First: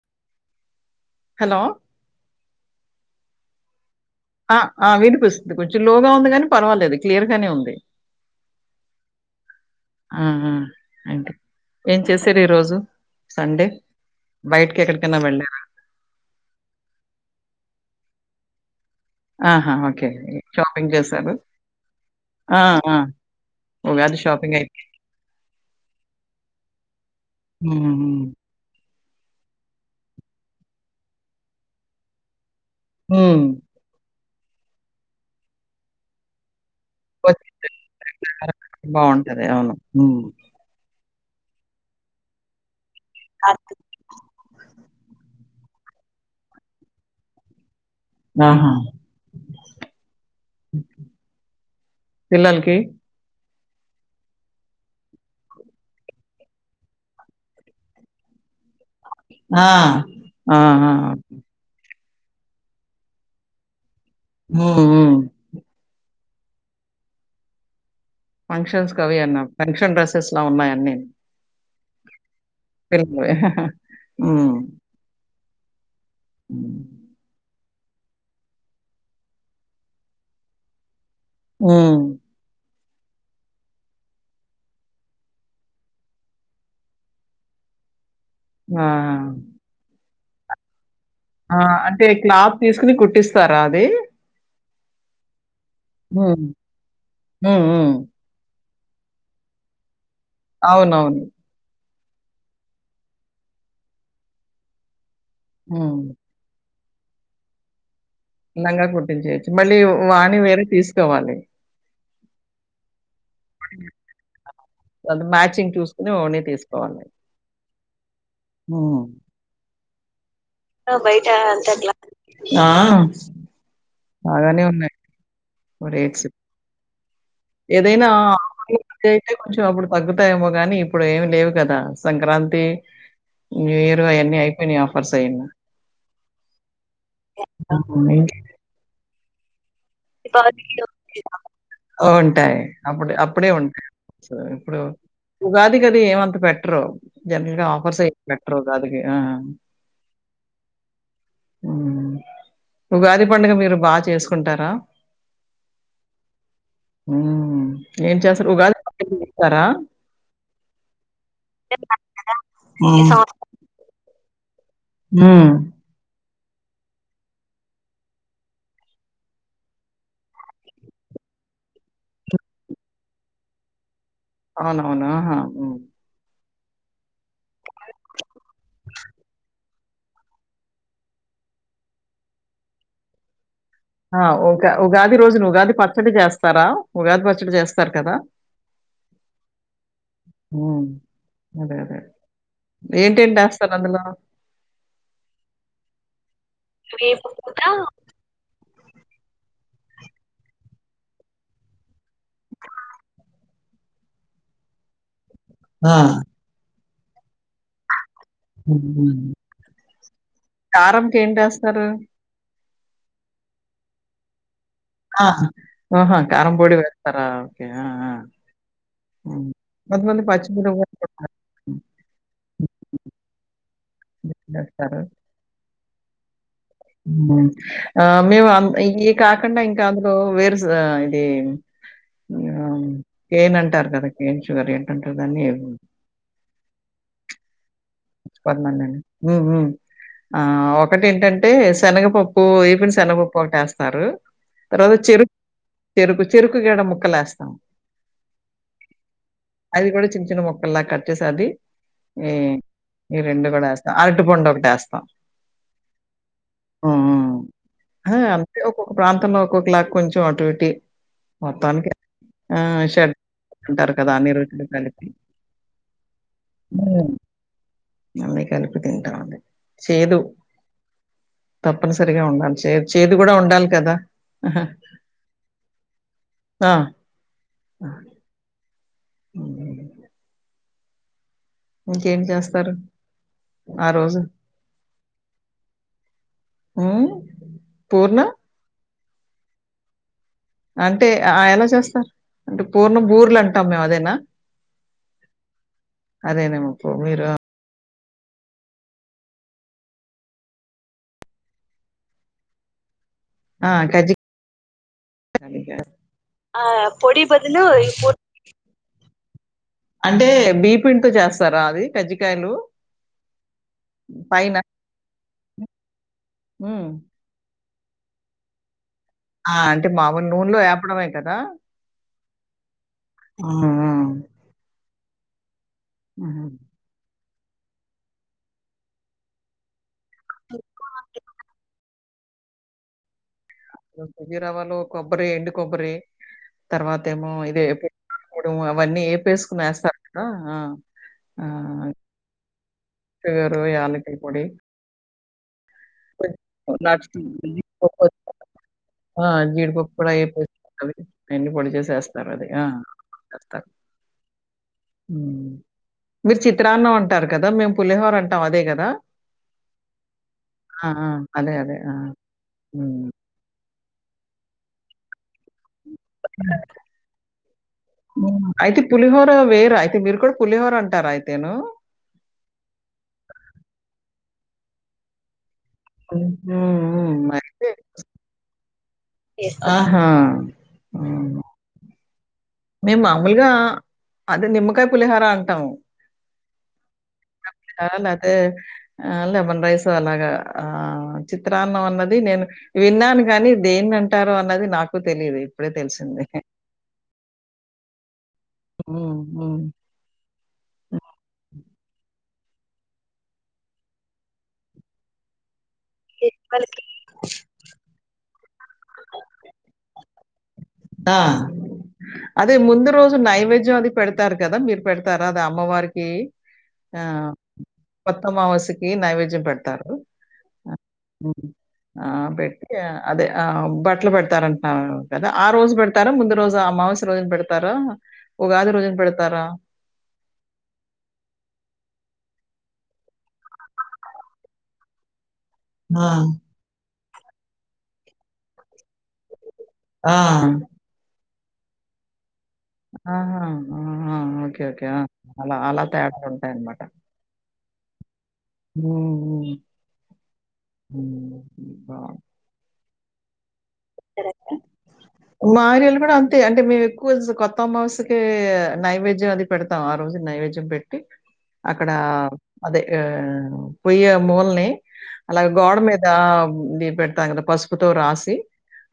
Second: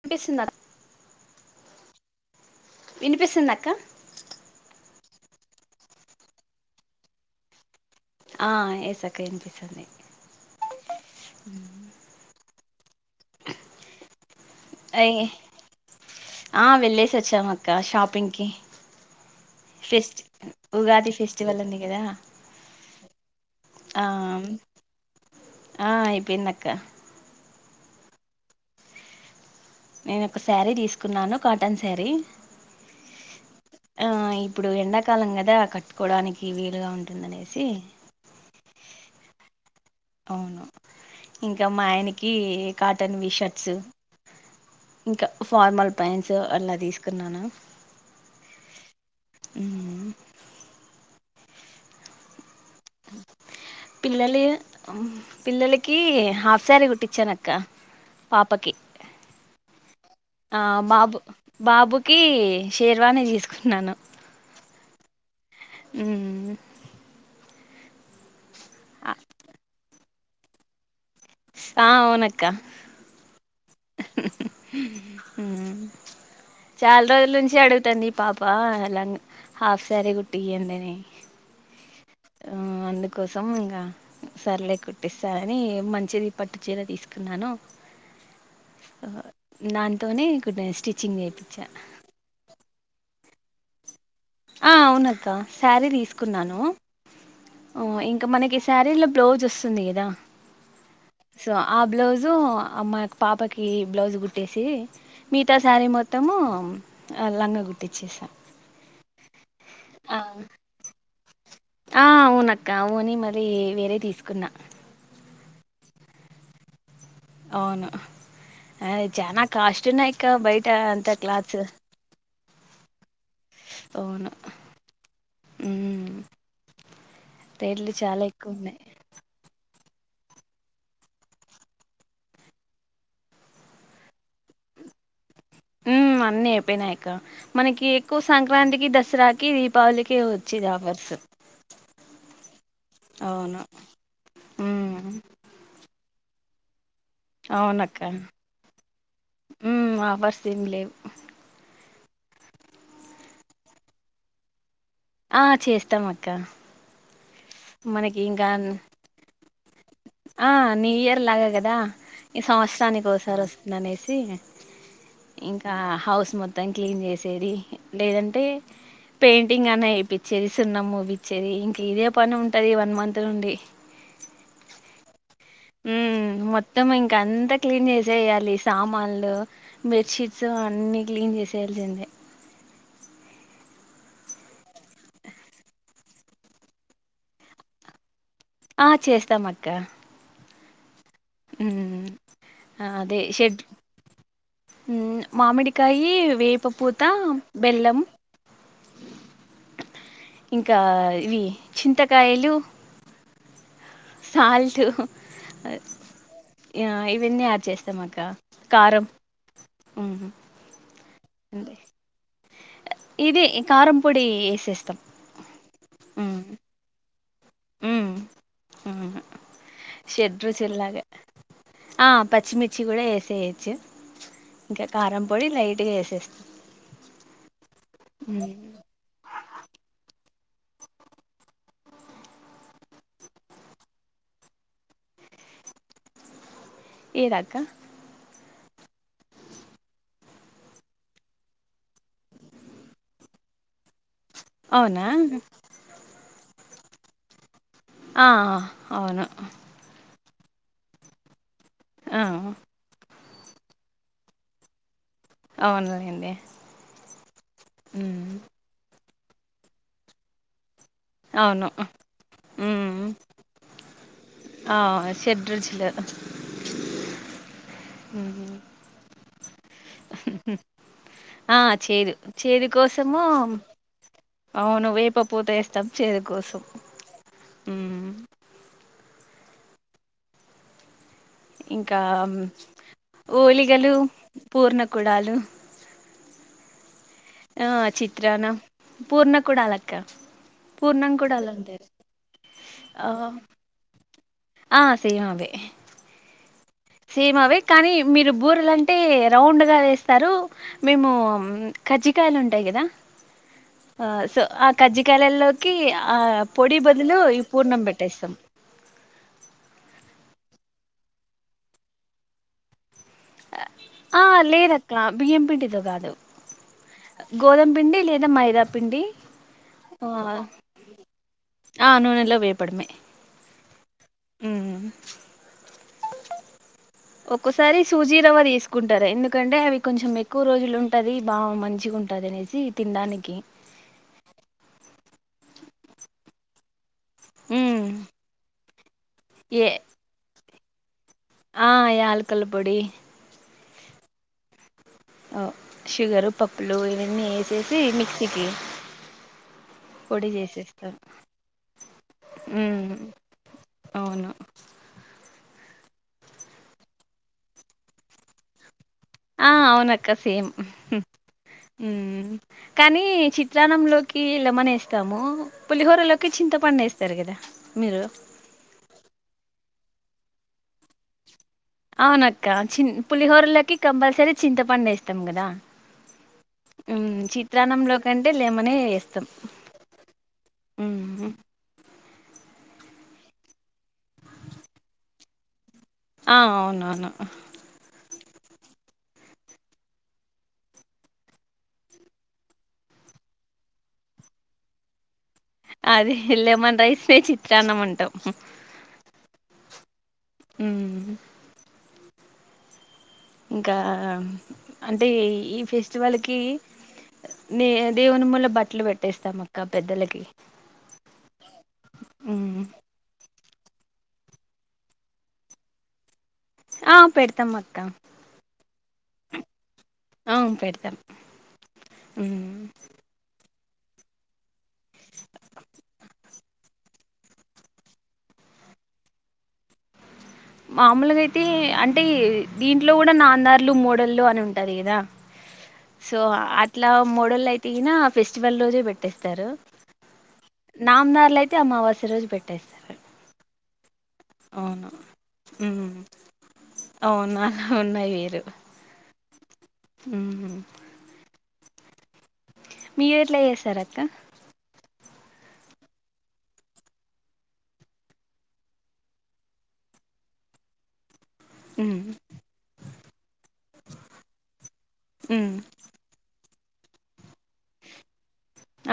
వినిపిస్తుంద హలో వినిపిస్తుంద అక్క ఆ ఆ వినిపిస్తుంది కొంచెం లోగా ఉంది గాని పర్వాలేదు క్లియర్ గానే ఉంది. ఆ ఎస్ అక్క వినిపిస్తుంది ఆ ఆ అంటే ఏం చేశారు ఈ రోజు సండే బయటకి ఎక్కడికైనా అయి వెళ్ళారా ఆ వెళ్ళేసి వచ్చం అక్క షాప్ పింకీ ఆహా ఓకే ఫెస్టి షాపింగ్ ఉగాది చేశారు ఫెస్టివల్ ఉంది కదా ఆ ఆ ఆ ఉగాది షాపింగ్ అయితే ఆ అయిపోయింది అక్క ఆ నేను ఒక శారీ తీసుకున్నాను కాటన్ శారీ హ ఆ ఇప్పుడు ఎండాకాలం కదా కట్టుకోవడానికి వే అగా ఉంటుందనేసి వచ్చారా? బాగుంటది అవును ఉమ్. అవును ఇంకా మా ఆయనకి కాటన్ వి షర్ట్స్ ఇంకా ఫార్మల్ పైన్స్ అలా తీసుకున్నాను ఆహా అ తిల్లాలకి ఓకే పిల్లలు పిల్లలకి హాఫ్ శారీ కుట్టించాన అక్క పాపకి ఆ ఆ బాబు బాబుక్ కి షేర్వాని తీసుకున్నాను ఆ అ ఫంక్షన్స్ కవి అన్న ఫంక్షన్ షన్ డ్రెసెస్ ఉన్నాయ నేను ఆ అవునక్క పెరుమ ఆ ఉమ్. చాలా రోజుల నుంచి అడుగుత కుట్టడి పాపా హాఫ సార కుట్టి అనే ఆ అందుకోసం ఇంకా సర్లే కొట్టిస్తా అని మంచిది పట్టు చీర తీసుకున్నాను ఆ. నాన్ తనే స్టిచ్ ఆ అంటే క్లాత్ తీసుకుని కుట్టిస్త సరాద ఆ అవునక్క శారీ హ్మ్. తీసుకున్నాను హ్మ్. హ్మ్. ఇంకా మనకి శారీలో బ్లౌజ్ వస్తుంది కదా అవునవును సో ఆ బ్లౌజు అమ్మా పాపకి బ్లౌజు కుట్టేసి మిగతా శారీ హ్మ్. మొత్తము లంగ కుట్టిచ్చేసా లంగ కు చేయొచ్చు మళ్ళీ వాణి వేరే తీసుకోవాలి ఆ వునక్క ఊని మరి వేరే తీసుకున్నా ంగ్ చూసుకుని ఓని తీసుకోవాలి అవును అ హ్మ్. జనా కాష్ట్ చి నా అక్క బయట ఆ! అంత బయట క్లాస్ అంతా గ్లా ఆ బాగానే ఉన్నాయి అమ్ రేట్స్. ఏదైనా అయితే కొంచెం అప్పుడు తగ్గుతాయేమో గానీ ఇప్పుడు ఏమి లేవు కదా సంక్రాంతి న్యూ ఇయర్ అవన్నీ అయిపోయినాయి ఆఫర్స్ అయినా ఉమ్ అన్నీ అయిపోయినాయక మనకి ఎక్కువ అవును. సంక్రాంతికి దసరాకి దీపావళికి వచ్చేది ఆఫర్సు ఉంటాయి అప్పుడు అప్పుడే ఉంటాయి సో ఇప్పుడు ఉమ్ ఉగాది కది ఏమంత పెటురు జనరల్గా ఆఫర్స్ అవునక్క అయ పెట్టర్ ఉగాదికి ఆ ఉమ్ ఆఫర్స్ ఏం లేవు ఉగాది పండుగ మీరు బాగా చేసుకుంటారా ఆ చేస్తాం అక్క ఏం మనకి చేస్తారు ఇంకా ఉగాది పచ్చడి చేస్తారా ఆ న్యూ ఇయర్ లాగా కదా ఈ హ్మ్. సంవత్సరానికి సంవత్సరం ఒకసారి వస్తుంది అనేసి హ్మ్. ఇంకా హౌస్ మొత్తం మొత్తం క్లీన్ చేసేది లేదంటే పెయింటింగ్ అన్నా వేపిచేది సున్నం పోపిచ్చేది ఇంకా ఇదే పని ఉంటుంది వన్ మంత్ నుండి అవునవును ఆహా హ్మ్. ఉమ్ మొత్తం ఇంక అంతా క్లీన్ చేసేయాలి సామాన్లు బెడ్షీట్స్ అన్ని క్లీన్ చేసేయాల్సిందే ఆ ఉ ఉగాది రోజున ఉగాది పచ్చడి చేస్తారా ఉగాది పచ్చడి చేస్తారు కదా ఆ చేస్తాం అక్క హమ్ అదే షెడ్ ఏంటేంటేస్తారు అందులో? మామిడికాయ వేపపూత వేప పూత బెల్లం ఇంకా ఇవి చింతకాయలు సాల్ట్ ఆ య ఇవన్నీ యాడ్ చేస్తామట్ కారంకి ఏంటి ఏస్తారు ఇదే కారం పొడి వేసేస్ ఆ ఆహా కారం పొడి వె తరా ఉ కొంతమంది షెడ్ పచ్చిమిరపకాయలు రుచిల్లాగా కూడా హ్మ్. ఆ పచ్చిమిర్చి కూడా వేసేయచ్చు ఇంకా కారం పొడి లైట్గా వేస చేస్ అ ఆ మేము అ ఈ కాకండా ఇంకా అంద్రూ వేర్ ఆ ఇది కేన్ అంటారు కదా కేన్ షుగర్ ఏంటంటారు దాన్ని ఏరాక పదిమంది అండి ఉ ఉ ఆ ఒకటి ఏంటంటే శనగపప్పు ఈఫన్ శనగపప్పు ఒకటి వేస్తారు తర్వాత అవునా చెరుకు చెరుకు చెరుకు ముక్ గడ ముక్కలు వేస్తాం ఆ అవును చచ్చిన మొక్కల్లా కట్ చేసది ఆ ఈ రెండు కూడా వేస్తాం అరటి పండు ఒకటి వేస్తాం అవునులేండి ఉ ఉమ్ అంతే ఒకో ఒక ప్రాంతంలో ఒక్కొ క్లాక్ కొంచెం అటు ఇటి అవును మొత్తానికి ఆ ఉమ్ షర్ ఉంటారు కదా రోజులు ఆ కలిపి షెడ్ రుచులు ఆ మమ్మీ ఉమ్ కి అనుకుటి ఆ చేదు తప్పనిసరిగా ఉండాలి. చేదు చే చేదు కోసము గూడా ఉండాలి కదా! అవును వేప పూత వేస్తాం చేదు కోసం ఆ! అ ఇంకా చేస్తారు ఆ ఓలిగలు పూర్ణ కుడాలు ఉమ్ ఆ చిత్రానా పూర్ణ కూడా అలక్క అంటే ఆ ఎలా చేస్తారు అంటే పూర్ణం ఆ బూర్లు అంటాం మేము అదైనా ఆ సేమ్ అవే అదేనేమో పూ మీరు సేమ్ అవే కానీ మీరు బూరెలు అంటే రౌండ్ గా వేస్తారు మేము కజ్జికాయలు ఉంటాయి కదా ఆ సో ఆ కజ్జికయల్లోకి కజ్జికాయలు. ఆ పొడి బదులు ఈ పూర్ణం పెట్టేస్తాం బీపిండి తో చేస్తారా అది కజ్జికాయలు ఆ పైన లేదు అక్క బియ్యం పిడితో కాదు ఉమ్. గోధం పిండి లేదా మైదా పిండి ఆ అంటే ఆ మామలు నూనెలో ఏపడమే కదా ఆ, నూనెలో వేపడమే ఆ ఆ ఉమ్ ఊహు ఒక్కసారి సూజీ రవ్వ తీసుకుంటారు ఎందుకంటే అవి కొంచెం ఎక్కువ రోజులు ఉంటుది బా మంచిగాంటుంది ద నెసి తింటానికి జ రవ్వలు కొబ్బరి ఎండు కొబ్బరి తర్వాత ఏమో ఇది ఎ ఎప్పుడు వన్నీ ఎం వేసుకునేస్తారు ఊ ఆహ్ యాలకల్ పొడి యలకల పొడి ఓ నాకు జీడిపప్పు మిక్సీకి పొ పొడి అయిపో ఆహ్ చేసేస్తారు ఆయన్ని పొడి చేసేస్తారు అది ఉమ్ ఎస్తేరు అవును మీరు చిత్రాన్నం అంటారు కదా మేము పులిహోర అంటాం అదే కదా ఆహ్ అవునక్క సేమ్ ఆ! ఆ! అదే. అదే. ఊ ఆ! కానీ హ్మ్. చిత్రాన్నంలో కిలమనే ఇస్తాము పులిహోరలోకి హ్మ్. చింతపండెస్తారు కదా మీరు హ్మ్. అయితే పులిహోర వేరా? అయితే మీరు కూడా పులిహోర అంటార అయితేను అవునక్క చి పులిహోరలకి కంపల్సరీ చింతపండెస్తాం కదా హ్మ్. హ్మ్. ఊ హ్మ్. అయితే చిత్రాన్నంలో కంటే లేమనే వేస్తాం చేస్తాం. ఆహా! ఊ హ్మ్. మేము మామూలుగా అదే నిమ్మకాయ పులిహర అంటాము. ఆహ్ అవునవును అదే ఆ లెమన్ రైస్ అలాగా ఆ చిత్రాన్నం అన్నది నేను విన్నాను కానీ దేన్ని అంటార అన్నది నాకు తెలీదు. ఇప్పుడే అదే తెలిసింది. లేమన్ రైస్నే చి ఉట్టన్నం అంటాం హ్మ్. హ్మ్. ఊ హ్మ్. ఇంకా అంటే ఈ ఫెస్ వాళ్ళకి దీపావళికి దేవుని మూల బట్ట ట్లు పెట్టేస్తాం అక్క పెద్దలకి ఆ అదే ఉమ్ ముందు రోజు నైవేద్య ధ్యం అది పెడతారు కదా మీరు పెడతారా అది అమ్మవారికి ఆ పెడతం అక్క ఈ నైవేద్యం పెడి డతారు ఆ ఉ ఆ ఉమ్ పెట్టి అదే ఆ బట్టలు పెడతారంటా కదా ఆ రోజు పెడతారా ముందు రోజు అమావాస్య రోజున పెడతారా ఉగాది రోజున పెడతారా మామూలుగా అయితే అంటే దీంట్లో కూడా నాందార్లు మూడళ్ళు అని ఉంటది కదా ఆ! సో అట్లా ఇలా మోడోళ్ళ అయితే ఈన ఫెస్టివల్ రోజే పెట్టేస్తారు ఆ! నాందార్లు అయితే అమావాస్య రోజు పేట్ ఆహా ఆ ఆ ఓకే ఓకే అవును అలా అలా ఉమ్ తేడా ఉంటాయి అన్నమాట అవును అలా ఉన్నాయి వీరు ఊ ఊ ఊహ్ అబ్బా మేరెట్ల చేస్తారూ ఆ కా మా ఏరియాలో కూడా అంతే అంటే మేము ఎక్కువ కొత్త అమావస్యకి నైవేద్యం అది పెడతాం ఆ రోజు నైవేద్యం పెట్టి అక్కడ మ్మ్ అదే ఆహ్ పొయ్యే మూలని అలాగే మ్మ్ గోడ మీద ది పెడుతామాం గద పసుపుతో రాసి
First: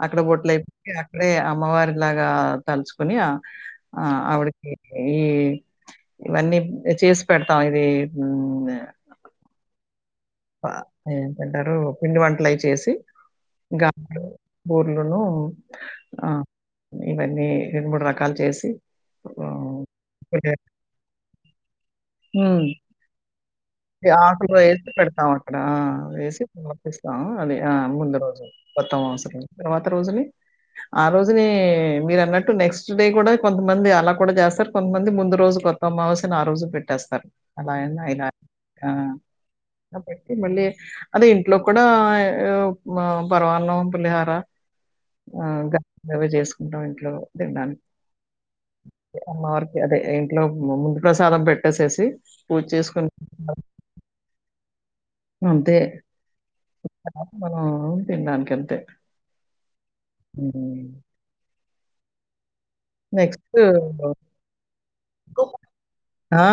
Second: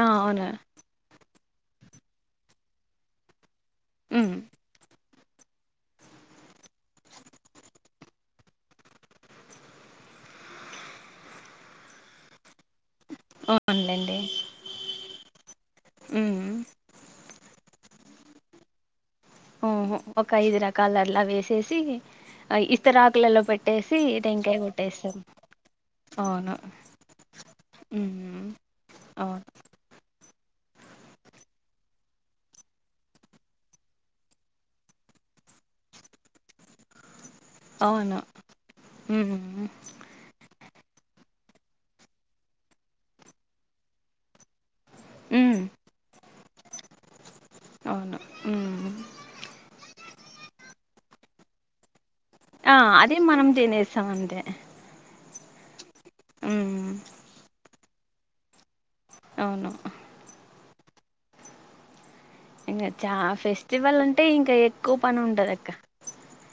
ఆ అక్కడ అవునా బొట్లయి అక్కడే అమ్మవారి లాగా తలుచుకుని ఆ మ్మ్ ఆవిడకి ఈ ఇవన్నీ చేసి పెడతాం ఇది ఊ ఏంటంటారు పిండి వంటల అయి చేసి అవునులేండి గారెలు బూరెలను ఆ మ్మ్ ఇవన్నీ అన్ని రెండు మూడు రకాలు చేసి ఆహ్, ఓహో ఒక ఐదు రకాలర్లా వేసేసి ఆ ఇస్తర ఆకులలో పెట్టి ఆకులు వేసి పెడతాం అక్కడ వేసి అవును సమర్పిస్తాం అది ఆ ముందు రోజు మ్మ్ మొత్తం అవసరం అవును తర్వాత రోజుని ఆ రోజుని మీరు అన్నట్టు నెక్స్ట్ డే కూడా కొంతమంది అలా కూడా చేస్తారు కొంతమంది ముందు రోజు కొత్త అమావాస్యను ఆ రోజు పెట్టేస్తారు అలా ఎన్నా అవును ఇలా ఆ మ్మ్ అదే ఇంట్లో కూడా పరమాన్నం పులిహార మ్మ్ ఆహ్ గారే అవి చేసుకు మ్మ్ ఇంట్లో ట్లో అవును మ్మ్ అమ్మవర్కి అదే ఇంట్లో ముందు ప్రసాదం పెట్టేసేసి పూజ ఆ చేసుకుని అదే మనం తినేసాం అంతే అంతే మ్మ్ మ్మ్ అవును తినడానికి అంతే అవును మ్మ్ ఇంగ చా నెక్స్ట్ ఫెస్టివల్ అంటే ఇంకా ఎక్కువ పని ఉంటది అక్క ఆ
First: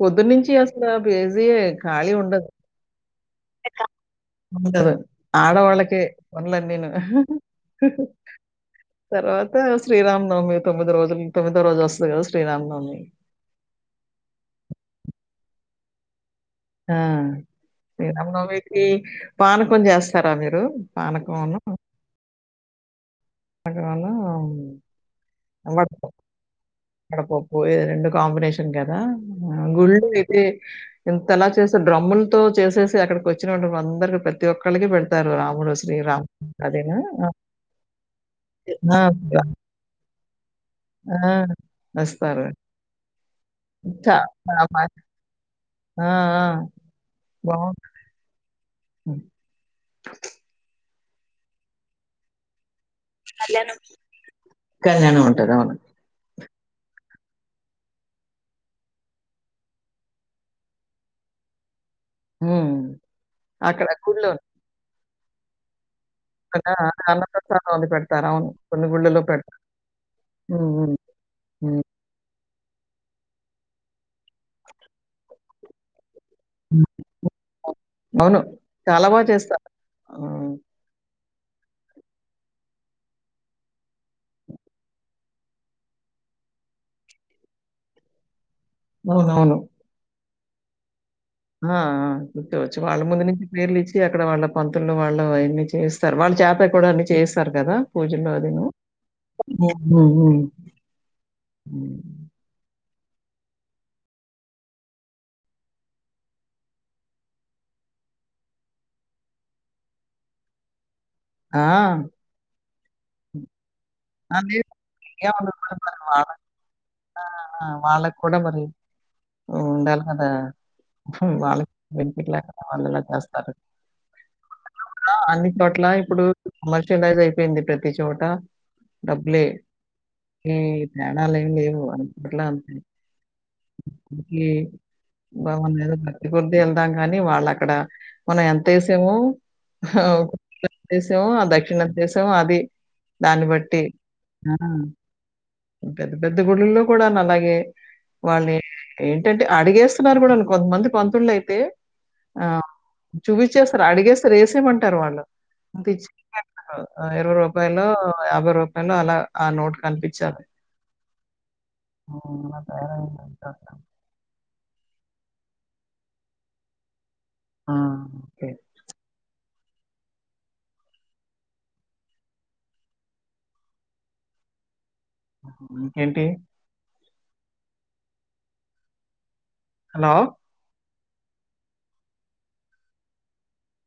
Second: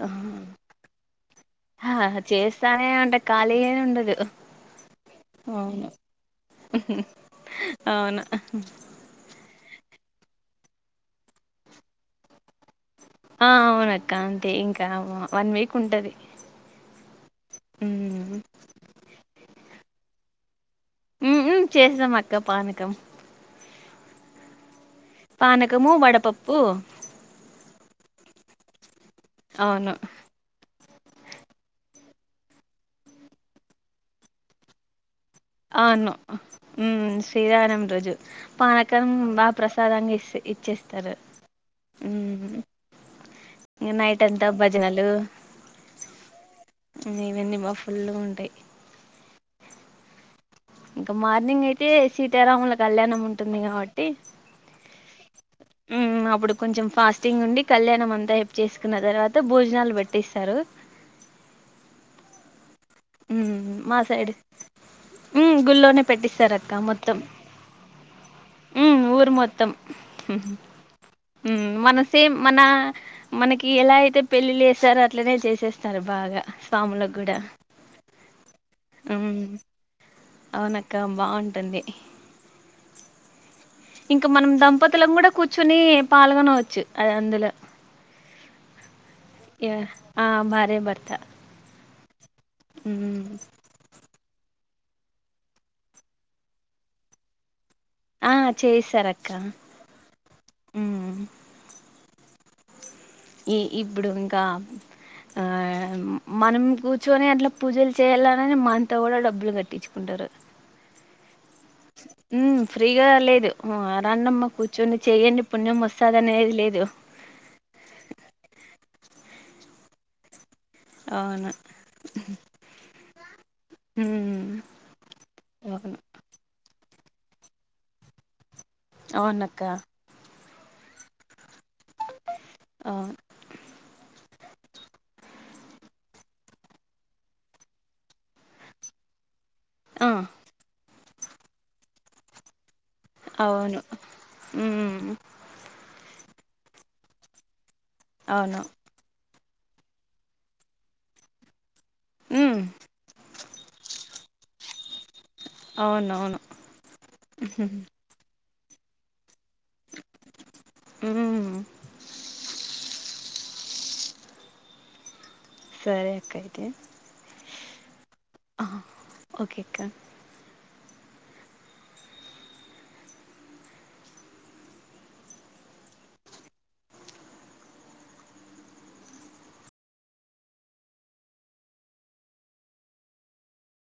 పొద్దున్నే నుంచి అసలు బిజి ఎ ఆ ఖాళీ ఉండదు చేస్తానే ఉంట ఖాళీగానే ఉండదు ఉండదు అవును ఆడవాళ్ళకే పనులనీను అవును తర్వాత శ్రీరామ్ తోమీ తొమ్మి రోజు తొమ్మిదో రోజు వస్తుది కథ శ్రీరామనవమి ఆ అవునక్క అంతే ఇంకా ఆ వన్ వీక్ ఉంటది ఆ అమ్మవారికి పానకం చెస్ స్తారా మీరు పానకంను, మ్మ్ చేస్తాం అక్క పాన కం చాలా పానకము వడపప్పు రెండు కాంబినేషన్ తింటారా ఆ అవును గుళ్ళు అయితే ఇంతలా చేస్తే డ్రమ్ములతో చేసేసి అక్కడికి వచ్చిన వా అందరికి ప్రతి ఒక్కలకి పేడ్ అవును మ్మ్ ఆ! శ్రీరామ నవమి రోజు ఆ! పానకం బాగా ప్రసాదంగా ఇ ఇచ్చేస్తారు ఆ! వస్తారు. మ్మ్ ఇగ చ నైట్ అంతా ఆ! మ భజనలు ఆ ఆ బావుటుది ఎ అ ఇంకా మార్నింగ్ అయితే సీతారాముల కళ్యాణం ఉంటుంది కళ్యాణం. గాబట్టి కళ్యాణం ఉంటది. అవును. హ్మ్ అప్పుడు కొంచెం ఫాస్టింగ్ ఉండి కళ్యాణం అంతా ఏపు చేసుకున్న తర్వాత భోజనాలు పెట్టిస్తారు హ్మ్ హ్మ్ అక్కడ మా సైడ్ గుడిలోనే హ్మ్ గుళ్ళోనే పెట్టిస్తారు కదా! అక్క మొత్తం అన్నప్రసాదం అది పెడతారు. అవును. కొన్ని హ్మ్ గుళ్ళలో ఊరు పెడతారు. మొత్తం హ్మ్. హ్మ్ మన సేమ్ మనా మనకి ఎలా అయితే పెళ్ళిళ్ళ చేసారో అట్లనే చేసేస్తారు బాగా హ్మ్. స్వాములకు కూడా అవును చాలా బాగా ఉమ్ చేస్తా అవునక్క బావుంటుంది ఇంకా మనం దంపతులము కూడా కూర్చొని పాల్గొనవచ్చు అది అందులో అవునవును యా భార్య భర్తా ఆ ఆ ముట్టవచ్చు వాళ్ళ ముందు నుంచి పేర్లు ఇచ్చి అక్కడ వాళ్ళ పంతుల్లు వాళ్ళు అయన్నీ చేస్తారు వాళ్ళ చేత కూడా అన్ని చేయిస్తారు కదా ఆ పూజల్లో అదేమో చేయిస్తారక్క హ్మ్ ఉమ్ మ్మ్ ఈ ఇప్పుడు ఇంకా ఆ మనం కూర్చుని అట్లా పూజలు చేయాలనిని మనతో కూడా డబ్బులు కట్టించుకుంటారు ఆ ఉమ్ ఫ్రీగా లేదు హ్మ్ ఆ! రండమ్మ లేదు. కూర్చోని చెయ్యండి ఏముండదు మరి పుణ్యం వస్తాది అని వాళ్ళకి ఏం లేదు ఆ! వాళ్ళకి కూడా మరి ఉండాలి కదా అవును వాళ్ళకి బెనిఫిట్ లేకుండా వాళ్ళు ఎలా చేస్తారు ఉమ్ అవును కమర్షియలైజ్ అయిపోయింది ప్రతి చోట అవునక్క ఏ ధ్యాన లేం లేవు అట్ల అవును ఏ పాపం ఏదో భక్తి కొద్దీ వెళ్దాం కానీ వాళ్ళు అక్కడ మనం ఎంత ఏసేమో ఆ అవును దేశం ఆ దక్షిణ దేశం అది దాన్ని అవును బట్టి ఆ ఉమ్ పెద్ద గుడుల్లో కూడా నలాగే వాళ్ళే అవును ఏ ఏంటంటే అడిగేస్తున్నారు కూడా వాు కొంతమంది బంధువులు అయితే ఆ ఉమ్ చూపించేస్తారు అడిసారు వేమంట వాళ్ళు ఇ అవునవును ఇరవై రూపాయ యాభై ర అన్న అలా ఆ నోట్ కనిపించాలి ఉమ్ ఊ మల్ల వ సరే అక్క అతే ఆ ఓకే. ఆ ఓకేక్క ఇంకేంటి హలోలో